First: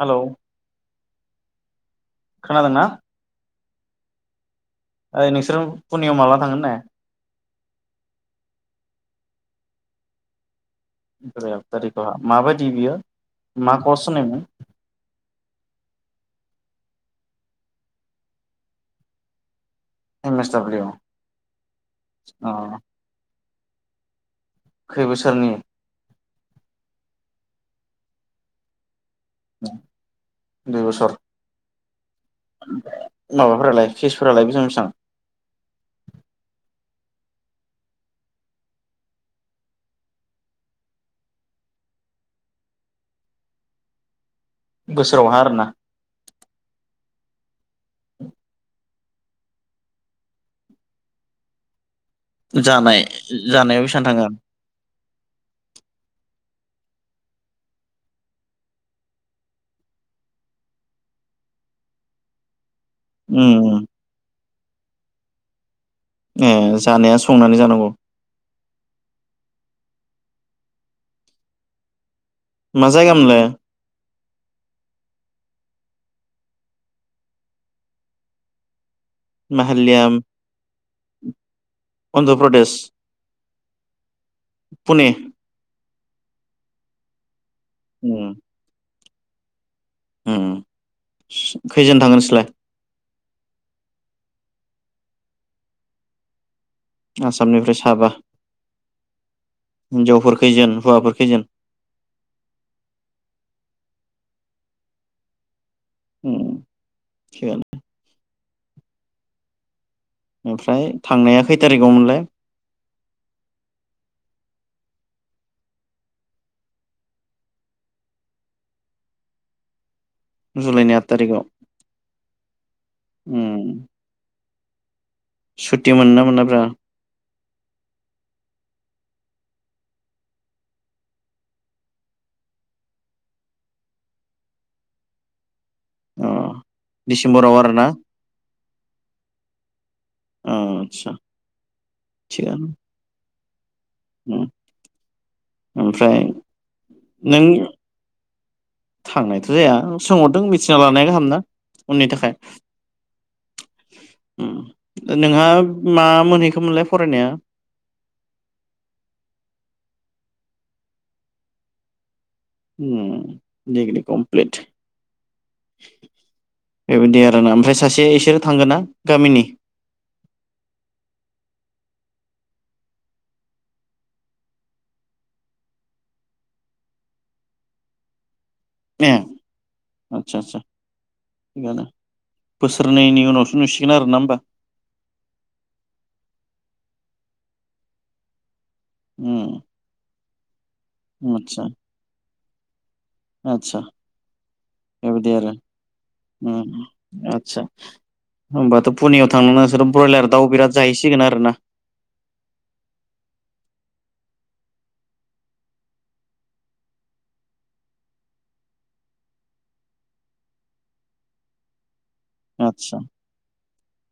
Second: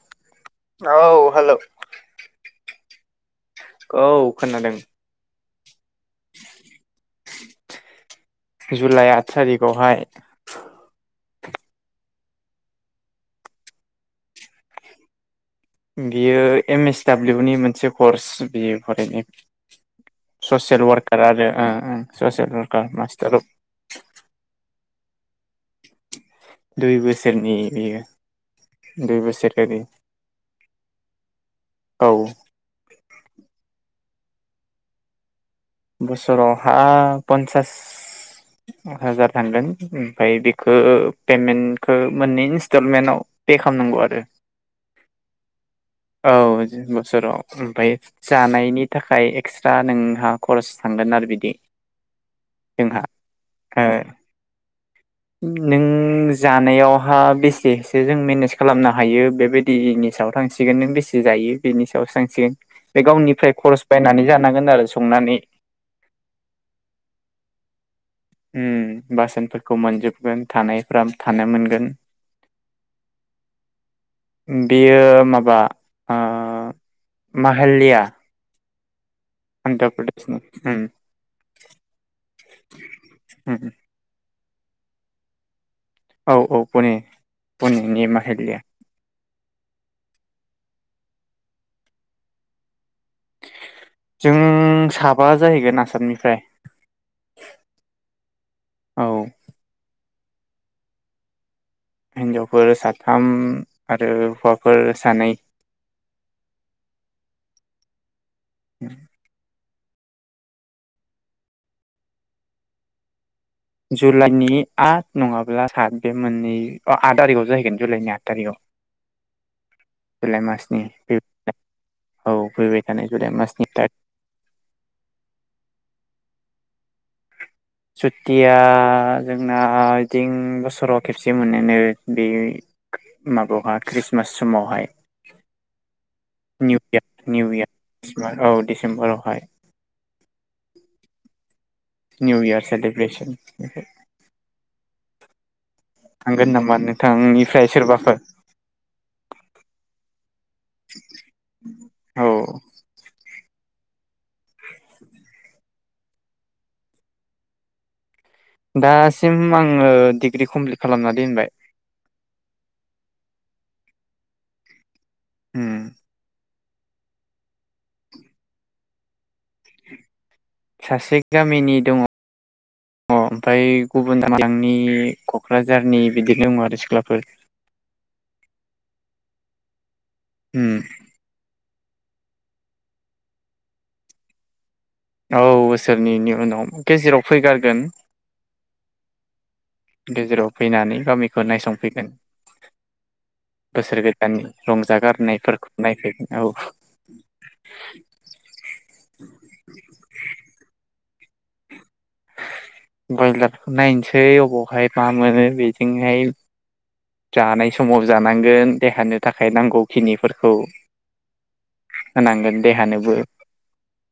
Hello औ hello खोनादोंना औ खोनादों। यै नोंसोरो पुनेयाव माब्ला थांगोन होननाय? जुलाइ आट थारिखावहाय। जुलाय आट थारिखाव। माबायदि बियो मा कर्स होनायमोन? बियो एम एस दाब्लिउनि मोनसे कर्स बियो फरायनाय। M S W social worker आरो ओं ओं अ ससियेल वारकार मास्टार खै बोसोरनि? दुइ बोसोरनि बेयो। दुइ बोसोर औ माबाफोरालाय केसफोरालाय बेसां बेसां? बोसोरावहा पन्सास हाजार थांगोन ओमफाय बेखो पेमेन्टखो मोननै इन्स्टलमेन्टाव पे खालामनांगौ आरो। बोसोरावहा आरोना औ बोसोराव ओमफाय जानायनि थाखाय एक्सरा नोंहा खरस थांगोन आरो बिदि। जानाय जोंहा जानायाव ओ बेसां थांङो? नों जानायावहा बेसेसो जों मेनेज खालामनो हायो बेबायदिनि सायाव थांसिगोन नों बेसे जायो बेनि सायावसो थांसिगोन। बे गावनिफ्राय उम खरस बायनानै जा थांगोन आरो संनानै ए जानाया संनानै जानांगौ। उम बासोनफोरखौ मोनजोबगोन थानायफ्रा थानो मोनगोन। मा जायगामोनलाय बेयो माबा ओ माहाल्लिया। माहाल्लिया उम अन्ध्र प्रदेश। उम पुने औ-औ पुने। पुने उम नेमाहालिया। उम खैजोन थांगोन नोंसोरलाय? जों साबा जाहैगोन आसामनिफ्राय। आसामनिफ्राय साबा। औ हिन्जावफोर खैजोन हौवाफोर खै जोंन? हिन्जावफोरा साथाम आरो हौवाफोर सानै उम थिगानो [unintelligible] ओमफ्राय थांनाया खै थारिगावमोनलाय? जुलाइनि आद नङाब्ला सात बे मोननै ओ आद थारिगाव जाहैगोन जुलाइनि आद थारिगआव जुलाइ मासनि जुलाइनि आट फै थारिखआव थानाय औ फैबाय थानाय जुलाइ मासनि उम था सुटि मोन ना मोनाब्रा सुतिया जोंना इथिं बोसोराव खेबसे मोनो नो बेयो माबायावहा ख्रिस्टमास समावहाय अ निउ इयार डिसेम्बराव आरोना निउयार औ डिसेम्बराव हाय अ आदसा निउ इयार सेलिब्रेसन [inaudible] ओम थांगोन नामा नोंथांनिफ्राय सोरबाफोर थांनायथ जाया सोंहरदों मिथिना लानाया गाहामना उननि औ थाखाय उम नोंहा मा मोनहैखोमोनलाय फरायनाया? दा सिम आङो डिग्रि कमप्लिट खालामना दोनबाय उम दिग्रि कमप्लिट ओम बेबायदि आरोना ओमफ्राय सासे इसोरो थांगोन ना गामिनि। सासे गामिनि दङ ओमफ्राय गुबुन दालांनि कक्राझारनि बिदि दङ आरो सिख्लाफोर। [unintelligible] आदसा आचसा उम थिगानो। बोसोरनैनि उनावसो नुसिगोन आरोना होमबा। औ बोसोरनैनि उनाव गेजेराव फैगारगोन। उम गेजेराव फैनानै गामिखौ आदसा नायसंफैगोन। आदसा बोसोर गोदाननि बेबायदि आरो रंजागारनायफोरखौ नायफैगोन औ उम आदसा होनोमबाथ पुनियाव थांनानै नोंसोर ब्रयलार दाउ बिराद जाहैसै। थिगोन आरो ना ब्रयलारखौ नायनोसै अबावहाय मा मोनो बेजोंहाय जानाय समाव जानांगोन देहानो थाखाय नांगौ खिनिफोरखौ। होनांगोन आदसा देहानोबो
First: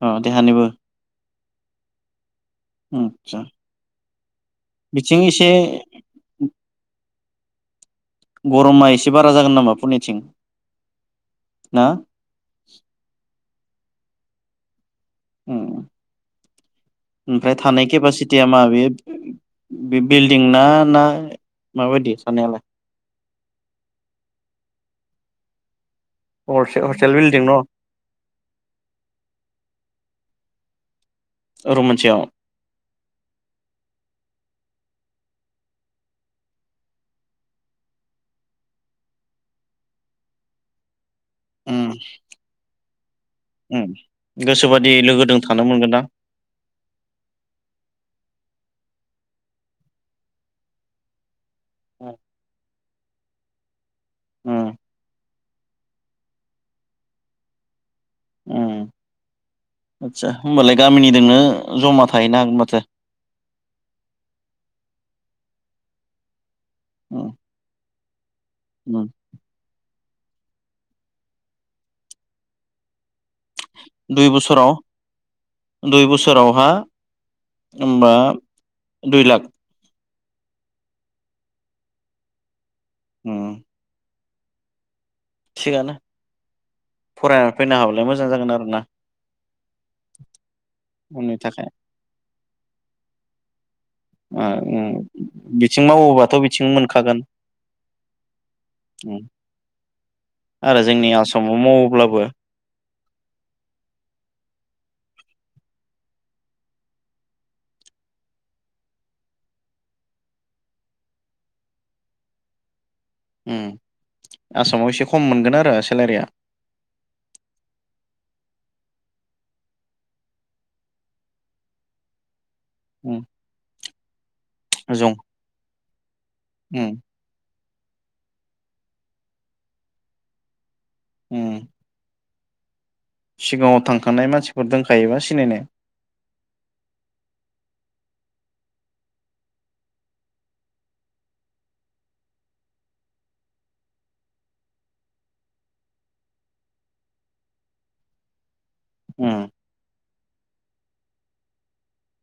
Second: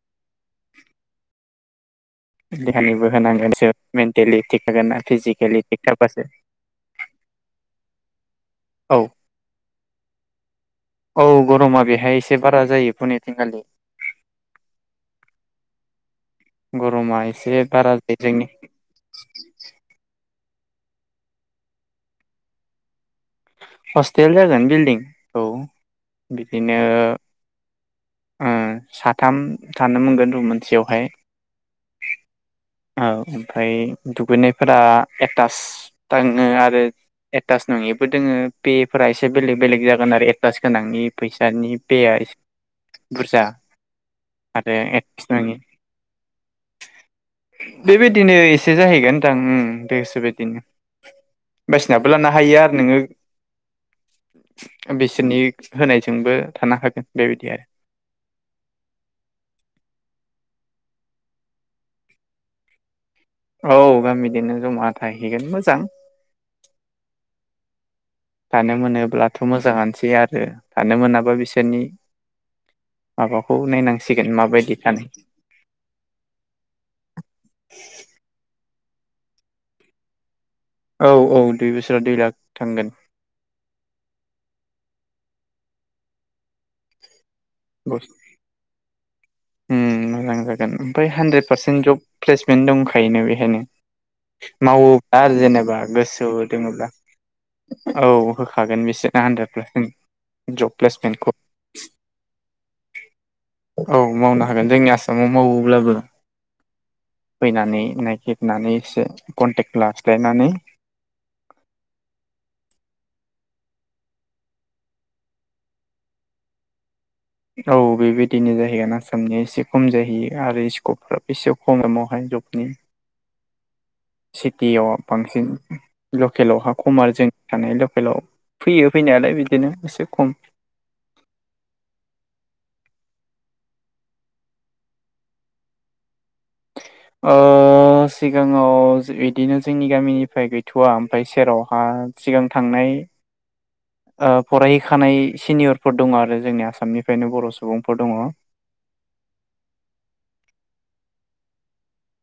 अ देहानिबो देहानोबो आदसा होनांगोनसो मेन्टेलि थिग थागोन ना बिथिं एसे फिजिकेलि थिग थाबासो। गरमा औ एसे बारा जागोन नामा। पुनिथिं औ गरमा बेहाय एसे बारा जायो फुनिथिंखालि। उम गरमा ओमफ्राय एसे थानाय बारा जायो जोंनि केपासिटिया माबे बेलड फदिंना ना माबायदि साननायालाय हस्टेल जागोन बिल्डिं औ बिदिनो हरसे हस्टेल बिल्डिं न' ओं साथाम थानो मोनगोन रुममोन सेवहाय रूम मोनसेआव औ ओमफ्राय दुगैनायफोरा एटास दोङो आरो एटास नङिबो दोङो बिलफोरा एसे बेलेग बेलेग जागोन आरो एटास गोनांनि फैसानि उम पेआ एसे बुरजा उम आरो गोसोबादि एटास लोगोजों नङि थानो मोनगोन ना। बेबायदिनो एसे जाहैगोनदां गोसो बादिनो। बासिनाबो लानो हायो आरो नोङो। उम [inaudible] बेसोरनि होनायजोंबो थानो हागोन बेबायदि आरो उम आदसा होमबालाय गामिनिजोंनो जमा थाहैनो हागोन माथो। औ गामिजोंनो जमा थाहैगोन मोजां। उम थानो उम मोनोब्लाथ मोजाङानोसै आरो ओ थानो मोनाबा बिसोरनि माबाखौ दुइ नायनांसिगोन बोसोराव माबायदि थानाय दुइ बोसोरावहा होनबा दुइ लाख औ औ दुइ बोसोरा दुइ लाख थांगोन अ थिगानो फरायना फैनो हाबालाय मोजां जागोन आरोना ओम मोजां जागोन ओमफ्राय उननि हानद्रेद थाखाय पारसेन्ट जब प्लेसमेन्ट दंखायोना बेहायनो। ओ मावोब्ला आरो उम जेनेबा बिथिं गोसो मावोबाथ' बिथिं दोङोब्ला मोनखागोन औ होखागोन उम बिसोरना हानद्रेद पारसेन्ट जब आरो जोंनि प्लेसमेन्टखौ आसामाव मावोब्लाबो औ मावनो हागोन जोंनि आसामाव मावोब्लाबो फैनानै नागिरनानै एसे कन्टेक्ट लाखिलायनानै ओम आसामाव एसे खम मोनगोन आरो सेलारिया औ बेबायदिनो जाहैगोन आसामनि एसे खम जाहैयो आरो स्कपफ्राबो एसे खम एमावहाय जबनि औ सिटियाव बांसिन लकेलावहा उम खम आरो जों थानाय लकेलाव फैयो फैनायालाय बिदिनो एसे खम उ सिगाङाव थांखानाय मानसिफोर दोनखायोबा सिनायनाय? ओ सिगाङाव बिदिनो जोंनि गामिनिफ्राय गैथवा ओमफ्राय सेरावहा सिगां थांनाय फरायहैखानाय सिनियरफोर दङ आरो जोंनि आसामनिफ्रायनो बर सुबुंफोर दङ। उ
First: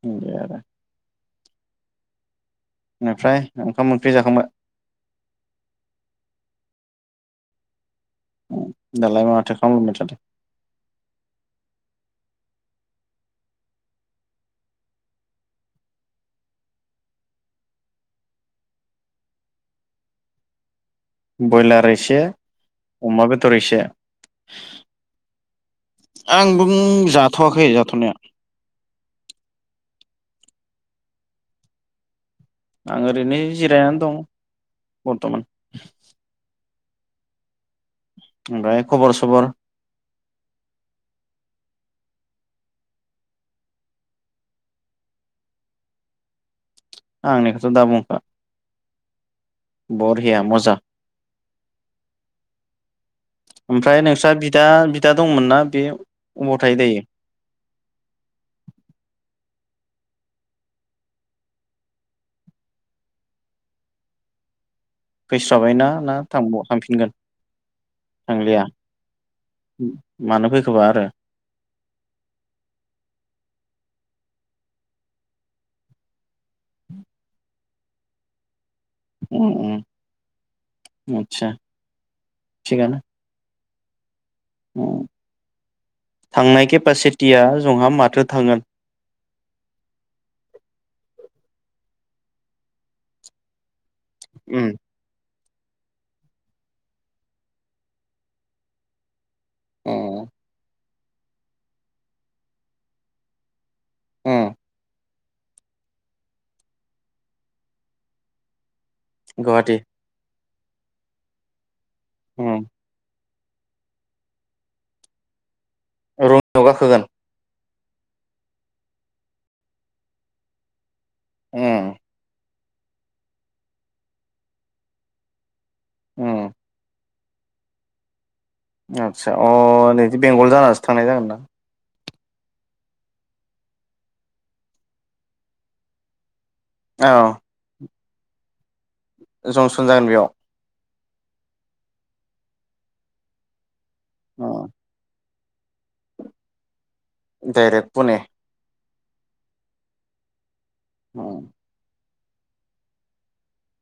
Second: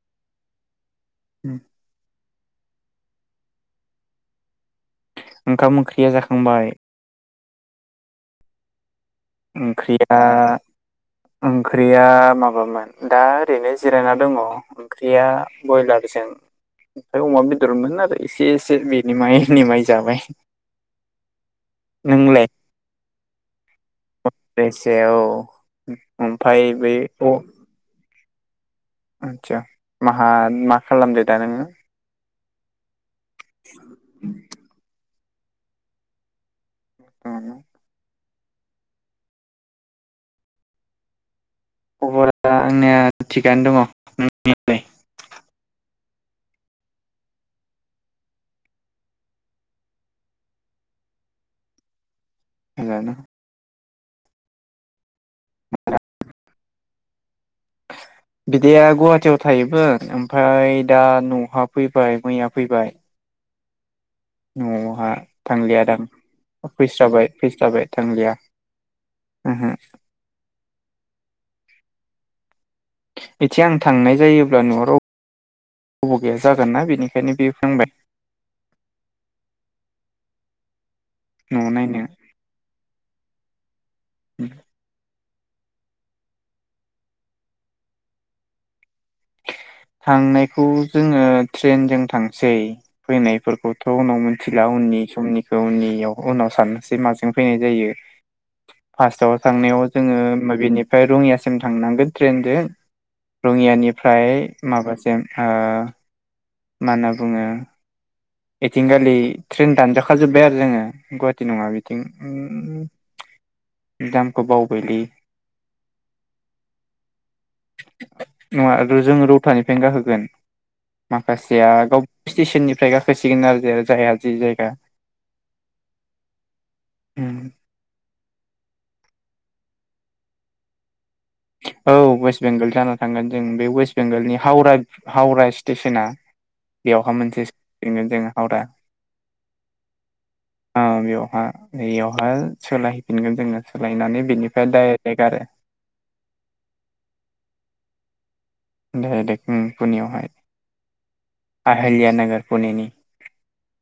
[unintelligible] आरो उ बेनिफ्राय ओंखाम ओंख्रि जाखांबाय? ओंखाम ओंख्रिया जाखांबाय उ ओंख्रिया ओंख्रिया माबामोन दा ओरैनो जिरायना दङ ओंख्रिया बयलारजों ओमफ्राय अमा बेदरमोन आरो एसे एसे बेनि [unintelligible] जाबाय बयलार इसे अमा बेदर एसे हरदों एसे औ आं बुं ओमफ्राय बे जाथ'वाखै जाथ'नाया आदसा मा खालामदो दा नोङो आं ओरैनो जिरायनानै दं बरथमान [inaudible] ओमफ्राय खबर सबर खबरा आंनिया थिगानो दङ नोंनियालाय आंनि खौथ दा बुंखा बरिया मजा [inaudible] [unintelligible] ओमफ्राय नोंस्रा बिदा बिदा दंमोनना बे अबाव थायो दायो बिदाया गुवाहाटियाव थायोमोन ओमफ्राय दा नहाव फैबाय मैया फैबाय [unintelligible] फैसा थांलिया बायना दां ना थांब थांफिनगोन फैस्राबाय फैस्राबाय थांलिया ओहो मानो फैखोबा आरो थि आं थांनाय जायोबा न'आव राव ब' गैया जागोन ना बेनिखायनो बे फोंबाय उम उम आत्सा न'आव नायनो थिगानो औ थांनाय केपासिटिया जंहा माथो थांगोन थांनायखौ जोङो ट्रेनजों थांसै फैनायफोरखौ थ' उनाव मिनथिला उम उननि समनि [unintelligible] उनाव साननोसै माजों फैनाय जायो फार्स्टआव थांनायाव जोङो उम मा बेेनिफ्राय रङियासिम थांनांगोन ट्रेनजों रङियानिफ्राय उम माबासिम ओ मा होनना बुङो थिंगालि ट्रेन गुवाहाटि दानजाखाजोब्बाय आरो जोङो गुवाट थि नङा उम [unintelligible] दामखौ बावबायलै रङियाव गाखोगोन नङा ओ जोंङो रौथानिफ्रायनो गाखोगोन माखासेया उम गाव स्टेसननि फ्राय गाखो [unintelligible] जायहा जि जायगा ओम। ओम। आदसा अ नैदि बेंगल जानासो थांनांगोन। औ। वेस्ट बेंगल जाना थांगोन जों बे वेस्ट बेंगलनि हावरा हावरा स्टेसना बेवहा औ मोनसे बेयाव दोङो हावरा जंसन जागोन बेयाव। औ बेयावहा इयावहा सोलायहैफिनगोन जोङो। सोलायनानै बिनिफ्राय डाइरेक्ट आरो। डायरेक्ट पुने। डाइरेक्ट ओम पुनेआवहाय। औ। आहिलिया नोगोर पुनेनि।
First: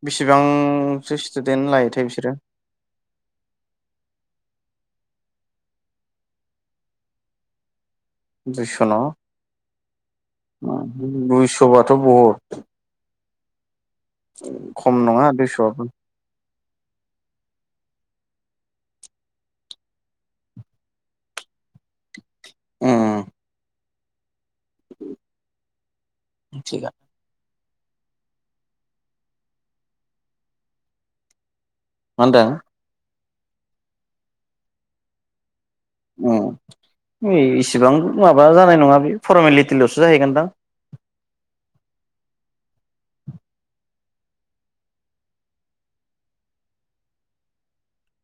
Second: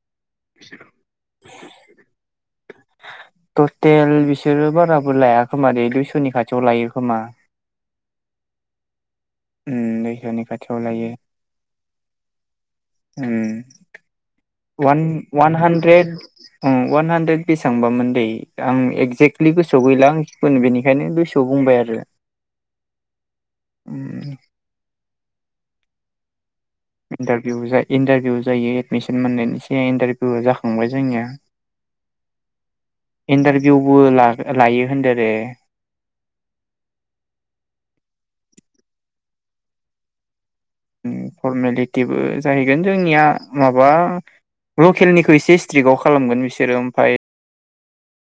बिसेबांसो स्टुदेन्ट लायोथाय बिसोरो। बो लाया खोमा दे दुइस'नि खाथियाव लायो खोमा। दुइस' न' उम दुइस'नि ओ खाथियाव लायो दुइस'बाथ' बहुत। उम। खम वान नङा वान दुइस'आबो हान्ड्रेड उम अवान हानद्रेद बेसेबांबामोन दैे आं एगजेक्टलि गोसोआव गैला आंनो बेनिखायनो गोसोआव बुंबाय आरो। बेे उम, उम। थिगा बेयावजाय इन्टारभिउ जायो एडमिसन मोननायनि सायाव इन्टारभिउ जाखांबाय जोंनिया। मा होनदों? इन्टारभिउबो ला लायो होनदो आरो। ओ इसिबां माबा जानाय नङा बे फरमेलिटिल'सो जाहैगोनदां। उम फरमेलिटिबो जाहैगोन जोंनिया माबा लकेलनिखौ एसे स्ट्रिकआव खालामगोन बिसोरो ओमफ्राय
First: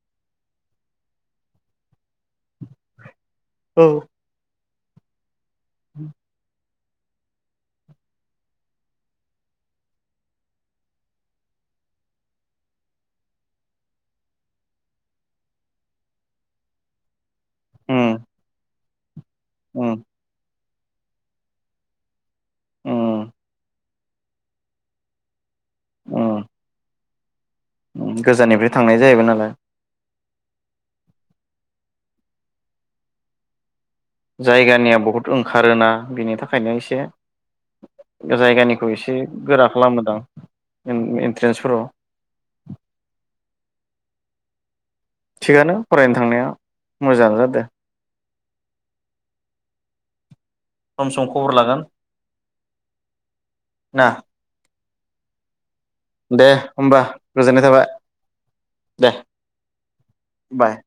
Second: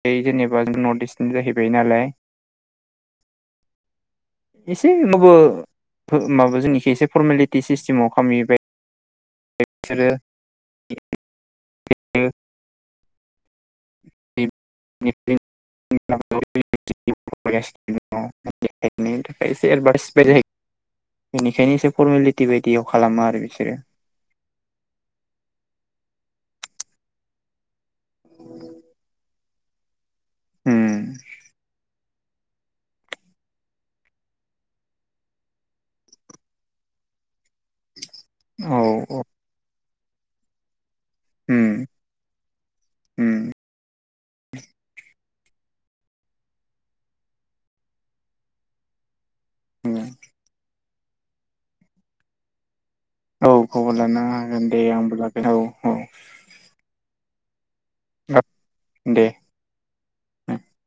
बे जेनेबा नर्थ इस्टनि जाहैबाय नालाय। औ। एसे [unintelligible] बो फोर माबो [unintelligible] एसे फरमेलिटि सिस्टेमाव खामहैबाय। [unintelligible] [unintelligible] [unintelligible] [unintelligible] उम एसे उम एथबाथेस [unintelligible] बेनिखायनो एसे फरमेलिटि बायदियाव खालामा उम आरो बिसोरो अ गोजाननिफ्राय थांनाय जाहैबाय नालाय। उम जायगानिया बहुत ओंखारोना बिनि थाखायनो एसे औ जायगानिखौ एसे औ गोरा खालामो दां। उम उम [inaudible] थिगानो फरायनो थांनाया मोजांङानो जादो। उम सम सम खबर लागोन। औ खबर ना लानो हागोन। दे आंबो लागोन औ औ दे होमबा गोजोननाय थाबाय। [inaudible] दे बाय